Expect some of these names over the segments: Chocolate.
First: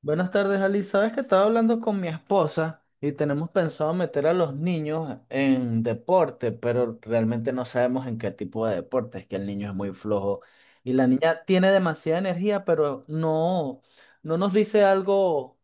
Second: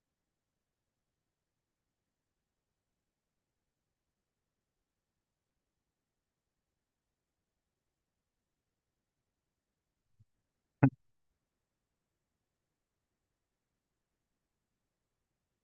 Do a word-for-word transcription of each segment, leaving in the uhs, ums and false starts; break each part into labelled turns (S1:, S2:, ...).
S1: Buenas tardes, Ali. Sabes que estaba hablando con mi esposa y tenemos pensado meter a los niños en deporte, pero realmente no sabemos en qué tipo de deporte. Es que el niño es muy flojo y la niña tiene demasiada energía, pero no, no nos dice algo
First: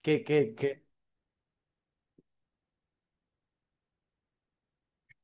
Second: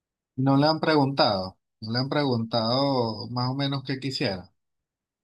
S1: que, que,
S2: No le han
S1: que
S2: preguntado, no le han preguntado más o menos qué quisiera.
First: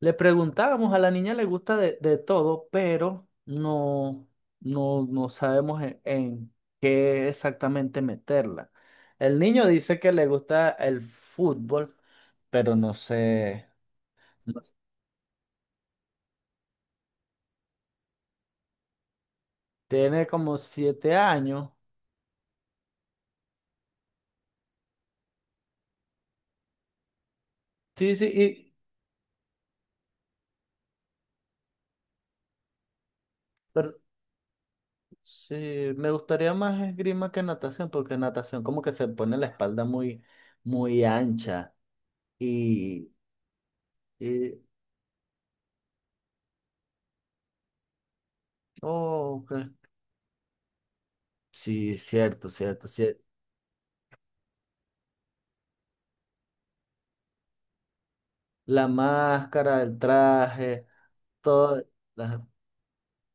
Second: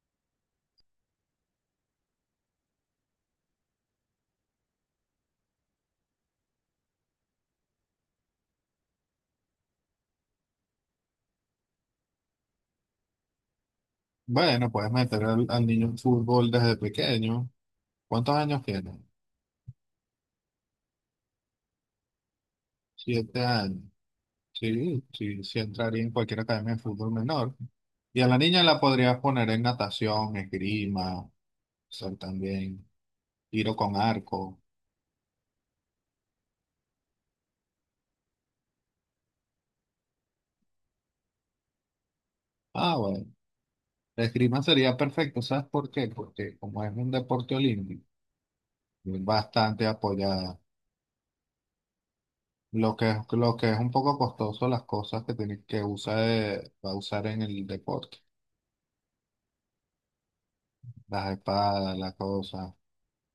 S1: Le preguntábamos, a la niña le gusta de, de todo, pero no, no, no sabemos en, en qué exactamente meterla. El niño dice que le gusta el fútbol, pero no sé. no
S2: Bueno,
S1: sé.
S2: puedes meter al, al niño en fútbol desde pequeño. ¿Cuántos años tiene?
S1: Tiene como siete años.
S2: Siete años. Sí, sí, sí entraría en cualquier academia de fútbol menor.
S1: Sí,
S2: Y
S1: sí,
S2: a la niña
S1: y
S2: la podrías poner en natación, esgrima, ser también tiro
S1: pero,
S2: con arco.
S1: sí, me gustaría más esgrima que natación, porque natación como que se pone la espalda muy, muy ancha.
S2: Ah,
S1: Y,
S2: bueno, la
S1: y
S2: esgrima sería perfecto. ¿Sabes por qué? Porque como es un deporte olímpico, es
S1: oh, ok.
S2: bastante apoyada.
S1: Sí, cierto, cierto,
S2: Lo que
S1: sí.
S2: es, lo que es un poco costoso las cosas que tiene que usar, eh, va a usar en el deporte,
S1: La máscara, el traje,
S2: las
S1: todo.
S2: espadas, las
S1: la-
S2: cosas,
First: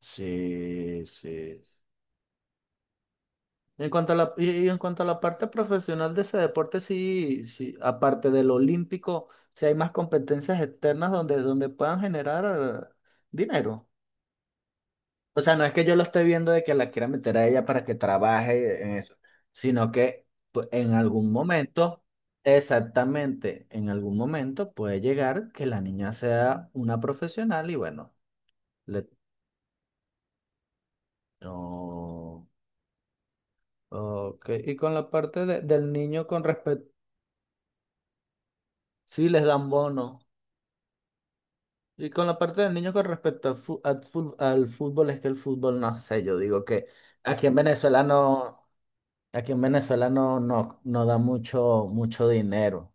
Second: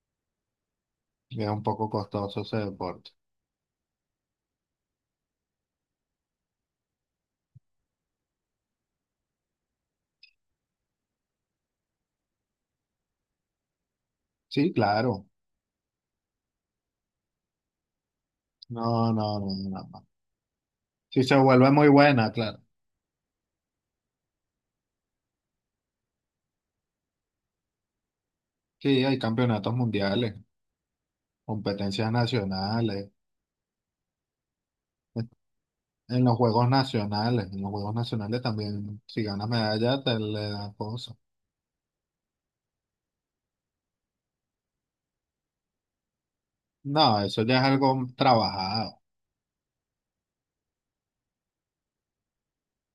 S1: Sí,
S2: es
S1: sí.
S2: un poco costoso ese deporte.
S1: En cuanto a la, y y en cuanto a la parte profesional de ese deporte, sí, sí, aparte del olímpico, sí hay más competencias externas donde, donde puedan generar dinero.
S2: Sí, claro,
S1: O sea, no es que yo lo esté viendo de que la quiera meter a ella para que trabaje en
S2: no,
S1: eso,
S2: no, no, no, no,
S1: sino
S2: no.
S1: que pues, en
S2: Si
S1: algún
S2: se vuelve muy
S1: momento,
S2: buena, claro.
S1: exactamente, en algún momento puede llegar que la niña sea una profesional y bueno.
S2: Sí,
S1: le
S2: hay campeonatos mundiales, competencias
S1: No.
S2: nacionales,
S1: Ok. Y con la parte de- del
S2: en
S1: niño
S2: los
S1: con
S2: juegos
S1: respecto.
S2: nacionales, en los juegos nacionales también, si
S1: Sí, les
S2: ganas
S1: dan
S2: medalla,
S1: bono.
S2: te le dan cosas.
S1: Y con la parte del niño con respecto al, fu- al fu- al fútbol, es que el fútbol no sé. Yo digo que
S2: No, eso
S1: aquí en
S2: ya es
S1: Venezuela
S2: algo
S1: no.
S2: trabajado.
S1: Aquí en Venezuela no, no, no da mucho, mucho dinero.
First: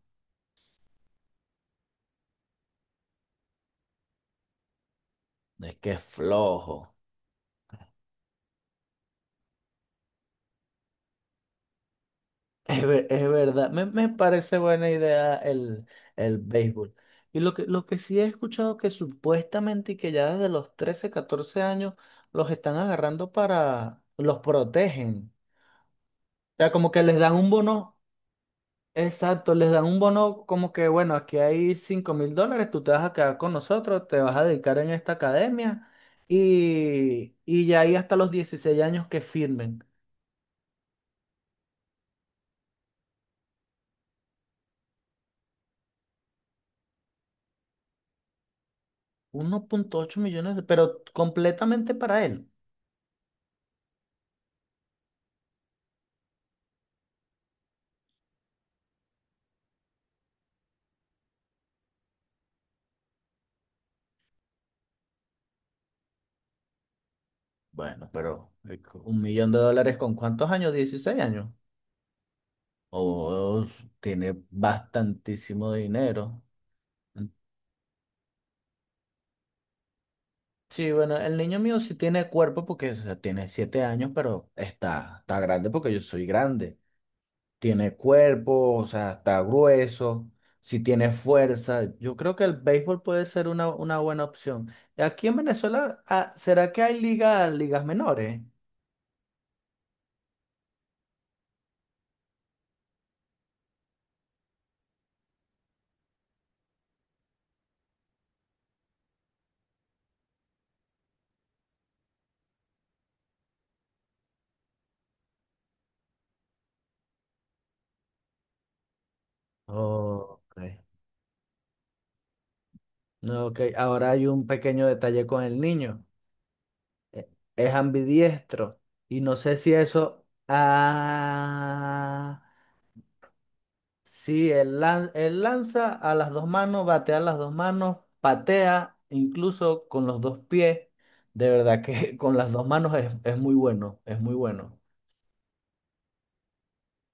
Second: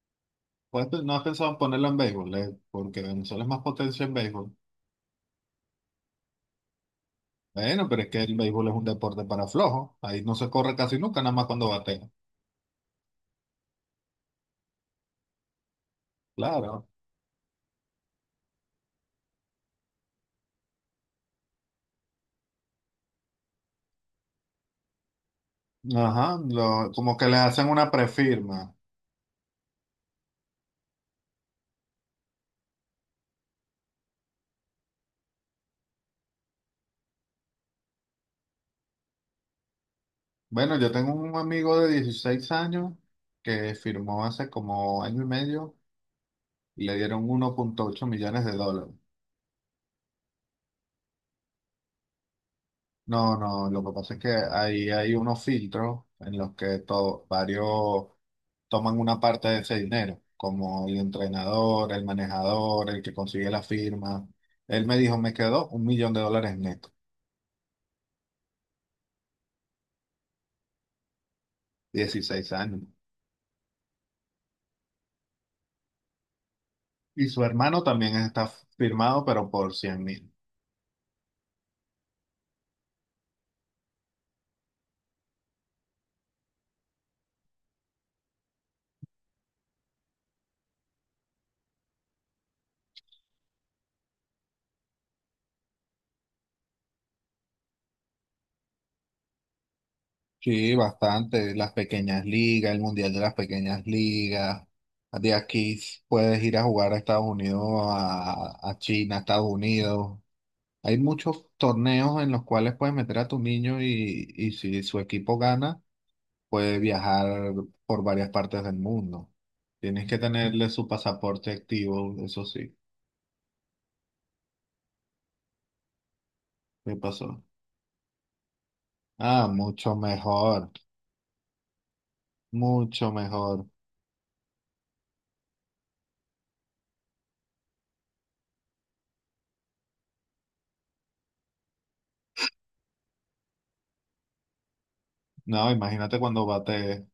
S2: Pues no has pensado en ponerlo en béisbol, eh, porque Venezuela es más potencia en béisbol.
S1: Es que es flojo.
S2: Bueno, pero es que el béisbol es un deporte para flojos. Ahí no se corre casi nunca, nada más cuando batea.
S1: Es, ver- es verdad, me, me parece buena idea el, el
S2: Claro.
S1: béisbol. Y lo que, lo que sí he escuchado que supuestamente y que ya desde los trece catorce años los están agarrando para, los protegen.
S2: Ajá,
S1: O sea, como
S2: lo-
S1: que
S2: como
S1: les
S2: que
S1: dan
S2: le
S1: un
S2: hacen una
S1: bono,
S2: prefirma.
S1: exacto, les dan un bono como que, bueno, aquí hay cinco mil dólares, tú te vas a quedar con nosotros, te vas a dedicar en esta academia y, y ya ahí hasta los dieciséis años que firmen.
S2: Bueno, yo tengo un amigo de dieciséis años que firmó hace como año y medio y le dieron uno punto ocho millones de dólares.
S1: Uno punto ocho millones, de- pero completamente para él.
S2: No, no, lo que pasa es que ahí hay unos filtros en los que to- varios toman una parte de ese dinero, como el entrenador, el manejador, el que consigue la firma. Él me dijo, me quedó un millón de dólares neto,
S1: Bueno, pero eh, co- un millón de dólares con cuántos años, dieciséis años.
S2: dieciséis años.
S1: Oh, tiene bastantísimo dinero. Mm.
S2: Y su hermano también está firmado, pero por cien mil.
S1: Sí, bueno, el niño mío sí tiene cuerpo porque o sea, tiene siete años, pero está, está grande porque yo soy grande. Tiene cuerpo, o sea, está grueso, sí tiene fuerza. Yo creo que el béisbol puede ser una, una buena opción. Aquí en Venezuela, ah, ¿será que hay ligas, ligas menores?
S2: Sí, bastante. Las pequeñas ligas, el mundial de las pequeñas ligas. De aquí puedes ir a jugar a Estados Unidos, a, a China, a Estados Unidos. Hay muchos torneos en los cuales puedes meter a tu niño y, y si su equipo gana, puede viajar por varias partes del mundo. Tienes que
S1: Ok.
S2: tenerle su pasaporte activo, eso sí.
S1: No, ok, ahora hay un pequeño detalle con el niño.
S2: ¿Qué
S1: E-
S2: pasó?
S1: Es ambidiestro. Y no
S2: Ah,
S1: sé si
S2: mucho
S1: eso.
S2: mejor,
S1: Ah.
S2: mucho mejor.
S1: Sí, él, lan- él lanza a las dos manos, batea a las dos manos, patea incluso con los dos pies. De verdad que con las dos manos es, es muy bueno, es muy bueno.
S2: No, imagínate cuando bate,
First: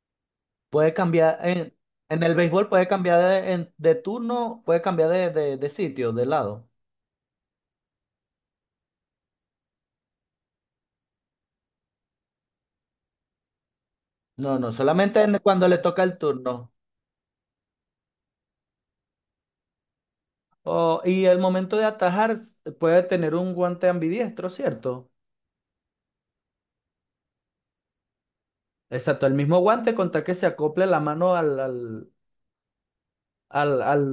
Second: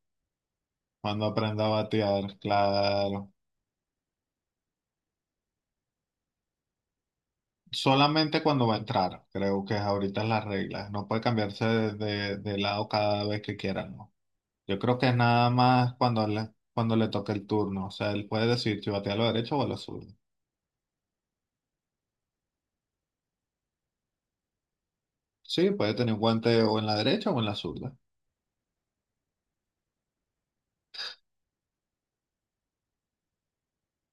S1: Puede
S2: cuando
S1: cambiar,
S2: aprenda a
S1: en, en el
S2: batear,
S1: béisbol puede cambiar
S2: claro.
S1: de, en- de turno, puede cambiar de, de de sitio, de lado.
S2: Solamente cuando va a entrar, creo que ahorita es las reglas. No puede cambiarse de, de- de lado cada vez que quiera, ¿no?
S1: No, no,
S2: Yo creo que es
S1: solamente en-
S2: nada
S1: cuando le
S2: más
S1: toca el
S2: cuando le,
S1: turno.
S2: cuando le toque el turno. O sea, él puede decidir si batea a la derecha o a la zurda.
S1: Oh, y el momento de atajar puede tener un guante ambidiestro, ¿cierto?
S2: Sí, puede tener un guante o en la derecha o en la zurda.
S1: Exacto, el mismo guante con tal que se acople la mano al, al, al, al,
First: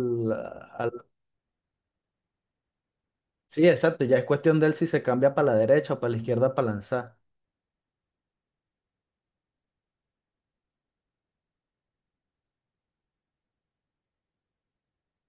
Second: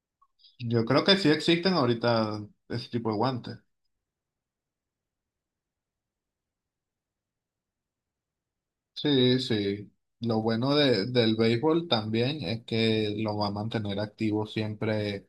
S2: Yo creo
S1: al-
S2: que sí existen ahorita ese tipo de guantes.
S1: Sí, exacto, ya es cuestión de él si se cambia para la derecha o para la izquierda para lanzar.
S2: Sí, sí. Lo bueno de, del béisbol también es que lo va a mantener activo siempre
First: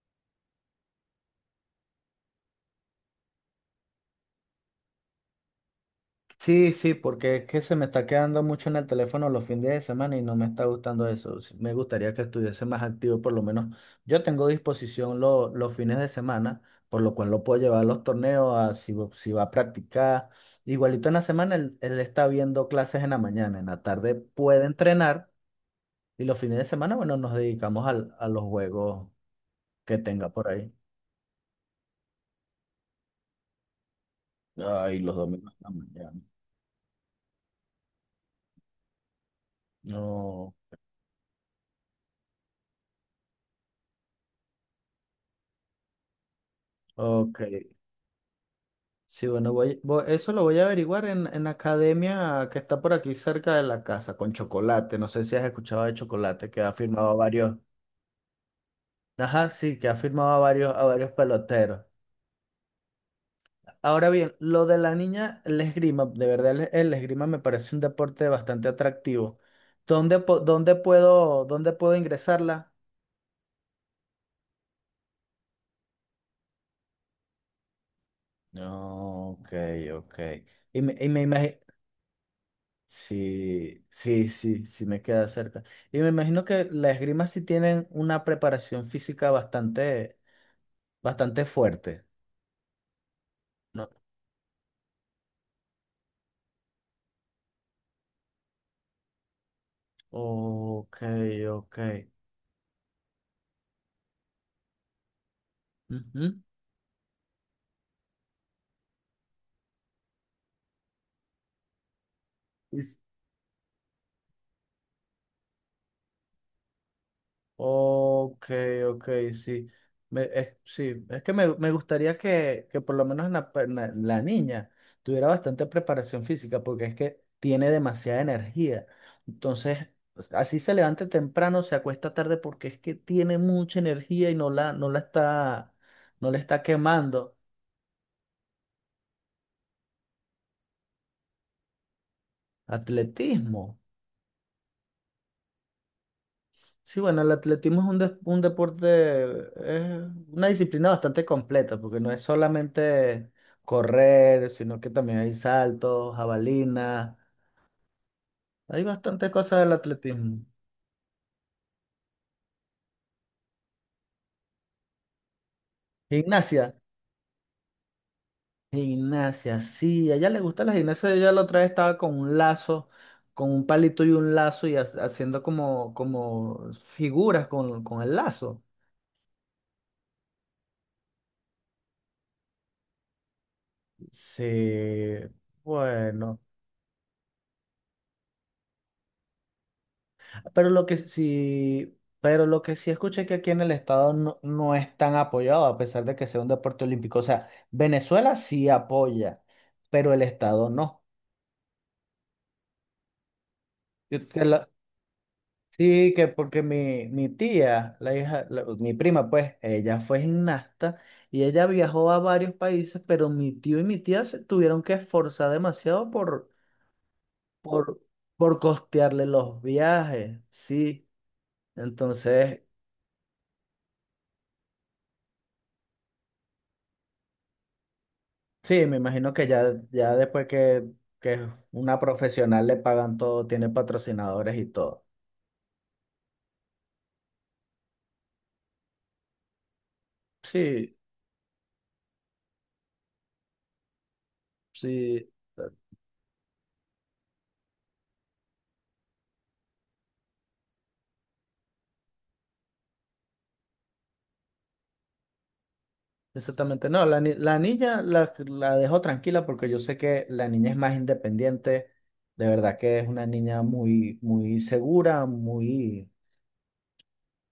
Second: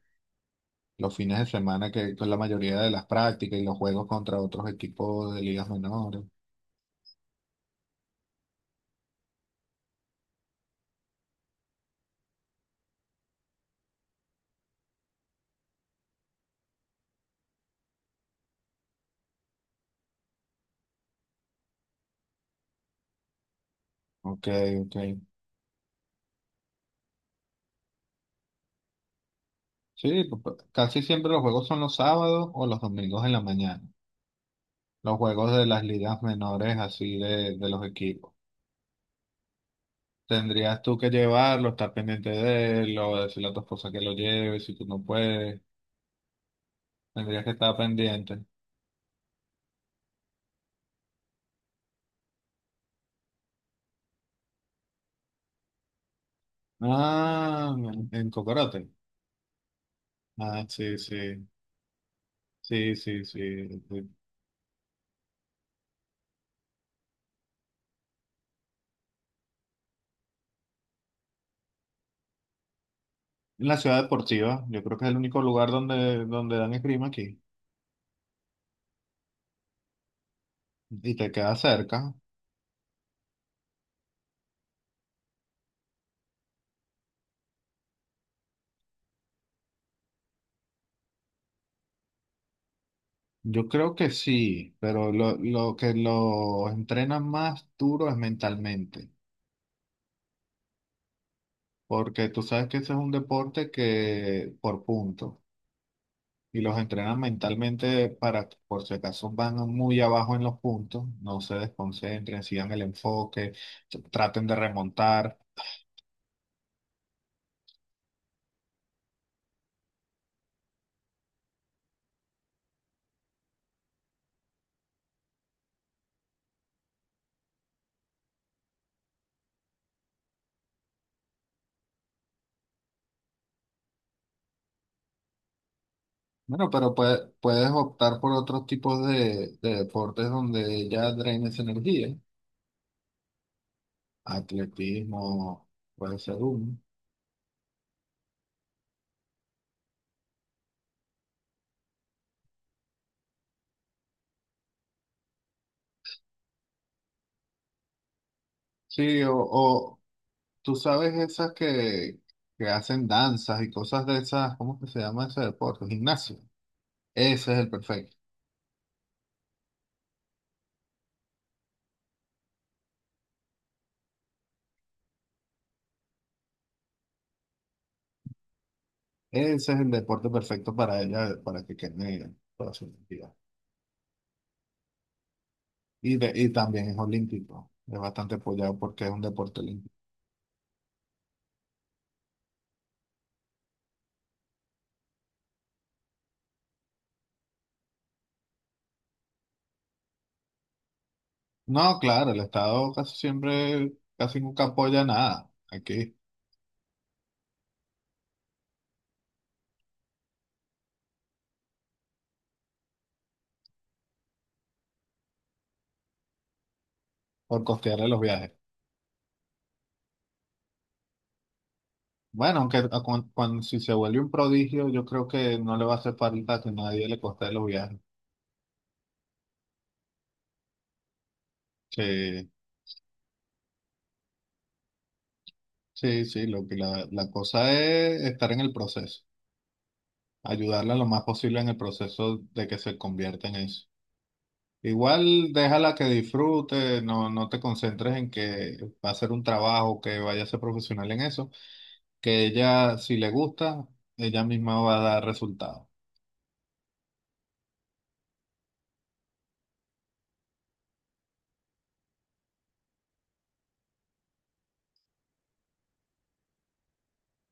S2: los fines de semana, que con la mayoría de las prácticas y los juegos contra otros equipos de ligas menores.
S1: Sí, sí, porque es que se me está quedando mucho en el teléfono los fines de semana y no me está gustando eso. Sí, me gustaría que estuviese más activo, por lo menos. Yo tengo disposición lo- los fines de semana, por lo cual lo puedo llevar a los torneos, a si, va si va a practicar. Igualito en la semana, él, él está viendo clases en la mañana, en la tarde
S2: Ok,
S1: puede
S2: ok.
S1: entrenar y los fines de semana, bueno, nos dedicamos al- a los juegos que
S2: Sí,
S1: tenga
S2: p-
S1: por
S2: p-
S1: ahí.
S2: casi siempre los juegos son los sábados o los domingos en la mañana,
S1: Ay, los
S2: los
S1: domingos
S2: juegos
S1: en
S2: de
S1: la
S2: las
S1: mañana.
S2: ligas menores así de, de los equipos.
S1: No,
S2: Tendrías tú que llevarlo, estar pendiente de él, o decirle a tu esposa que lo lleve, si tú no puedes,
S1: ok.
S2: tendrías que estar pendiente.
S1: Sí, bueno, voy, voy- eso lo voy a averiguar en, en la academia que está por aquí cerca de la casa, con Chocolate. No sé si has escuchado de Chocolate, que ha firmado a varios.
S2: Ah, en Cocorote.
S1: Ajá, sí, que ha firmado a
S2: Ah,
S1: varios, a
S2: sí,
S1: varios
S2: sí,
S1: peloteros.
S2: sí, sí, sí,
S1: Ahora
S2: sí.
S1: bien, lo de la niña, el esgrima, de verdad el, el esgrima me parece un deporte bastante atractivo. ¿Dónde, po- dónde puedo, dónde puedo ingresarla?
S2: En la ciudad deportiva, yo creo que es el único lugar donde, donde dan esgrima aquí.
S1: No, ok, ok. Y me, y
S2: Y
S1: me
S2: te queda
S1: imagi-
S2: cerca.
S1: Sí, sí, sí, sí me queda cerca. Y me imagino que las esgrima sí tienen una preparación física bastante, bastante fuerte.
S2: Yo
S1: No.
S2: creo que sí, pero lo, lo, que los entrenan más duro es mentalmente.
S1: Ok, ok.
S2: Porque tú sabes que ese es un deporte que por puntos
S1: Ujú.
S2: y los entrenan mentalmente para que por si acaso van muy abajo en los puntos, no se desconcentren, sigan el enfoque, t- traten de remontar.
S1: Ok, ok, sí. Me- es, sí, es que me, me gustaría que, que por lo menos la, per- na- la niña tuviera bastante preparación física porque es que tiene demasiada energía. Entonces, así se levante temprano, se acuesta tarde porque es que tiene mucha energía y no la, no la está, no la está
S2: Bueno, pero pue-
S1: quemando.
S2: puedes optar por otros tipos de, de deportes donde ya drenes energía,
S1: Atletismo.
S2: atletismo, puede ser uno.
S1: Sí, bueno, el atletismo es un, des- un deporte, es una disciplina bastante completa, porque no es solamente correr, sino que también hay saltos, jabalinas, hay
S2: Sí,
S1: bastantes
S2: o,
S1: cosas del
S2: o
S1: atletismo.
S2: tú sabes esas que, que hacen danzas y cosas de esas, ¿cómo que se llama ese deporte? Gimnasio.
S1: Gimnasia,
S2: Ese es el perfecto.
S1: gimnasia, sí, a ella le gusta la gimnasia, ella la otra vez estaba con un lazo, con un palito y un lazo y ha- haciendo como, como figuras con, con el lazo.
S2: Ese es el deporte perfecto para ella, para que quede toda su identidad.
S1: Sí,
S2: Y, de-
S1: bueno.
S2: y también es olímpico. Es bastante apoyado porque es un deporte olímpico.
S1: Pero lo que sí, pero lo que sí escuché que aquí en el estado no, no es tan apoyado, a pesar de que sea un deporte olímpico. O sea, Venezuela sí apoya, pero el estado no.
S2: No, claro, el Estado casi siempre,
S1: Yo-
S2: casi
S1: que
S2: nunca
S1: la-
S2: apoya nada
S1: sí,
S2: aquí
S1: que porque mi, mi tía, la hija, la- mi prima, pues, ella fue gimnasta y ella viajó a varios países, pero mi tío y mi tía se tuvieron que esforzar demasiado por,
S2: por costearle los viajes.
S1: por costearle los viajes. Sí. Entonces,
S2: Bueno, aunque a- cuan- cuan- si se vuelve un prodigio, yo creo que no le va a hacer falta que nadie le costee los viajes.
S1: sí, me imagino que ya, ya después que, que una
S2: Sí,
S1: profesional le pagan todo, tiene patrocinadores y todo.
S2: sí, sí, lo que la, la, cosa es estar en el proceso, ayudarla
S1: Sí,
S2: lo más posible en el proceso de que se convierta en eso.
S1: sí,
S2: Igual déjala que disfrute, no, no te concentres en que va a ser un trabajo, que vaya a ser profesional en eso, que ella, si le gusta, ella misma va a dar resultados.
S1: exactamente. No, la, ni- la niña la, la dejo tranquila porque yo sé que la niña es más independiente. De verdad que es una niña muy, muy segura, muy,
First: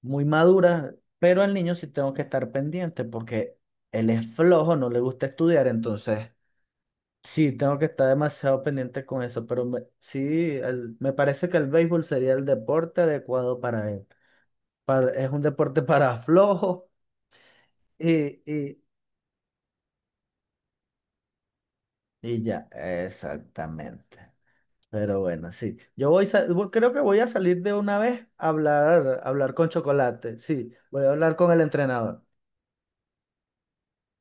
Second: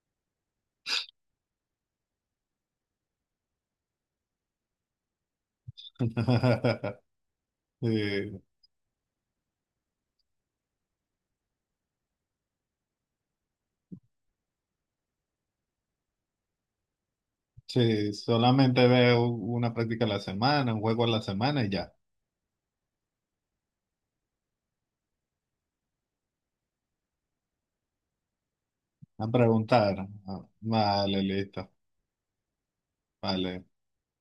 S1: muy madura. Pero al niño sí tengo que estar pendiente porque él es flojo, no le gusta estudiar, entonces. Sí, tengo que estar
S2: Sí,
S1: demasiado pendiente con eso, pero me- sí, el- me parece que el béisbol sería el deporte adecuado para él. Para- es un deporte para flojos
S2: sí,
S1: y, y,
S2: solamente veo una práctica a la semana, un juego a la semana y ya.
S1: y ya, exactamente. Pero bueno, sí. Yo voy, sa- voy- creo que voy a salir de una vez a hablar,
S2: A
S1: a hablar con
S2: preguntar.
S1: Chocolate.
S2: Ah,
S1: Sí, voy a
S2: vale,
S1: hablar con
S2: listo.
S1: el entrenador.
S2: Vale.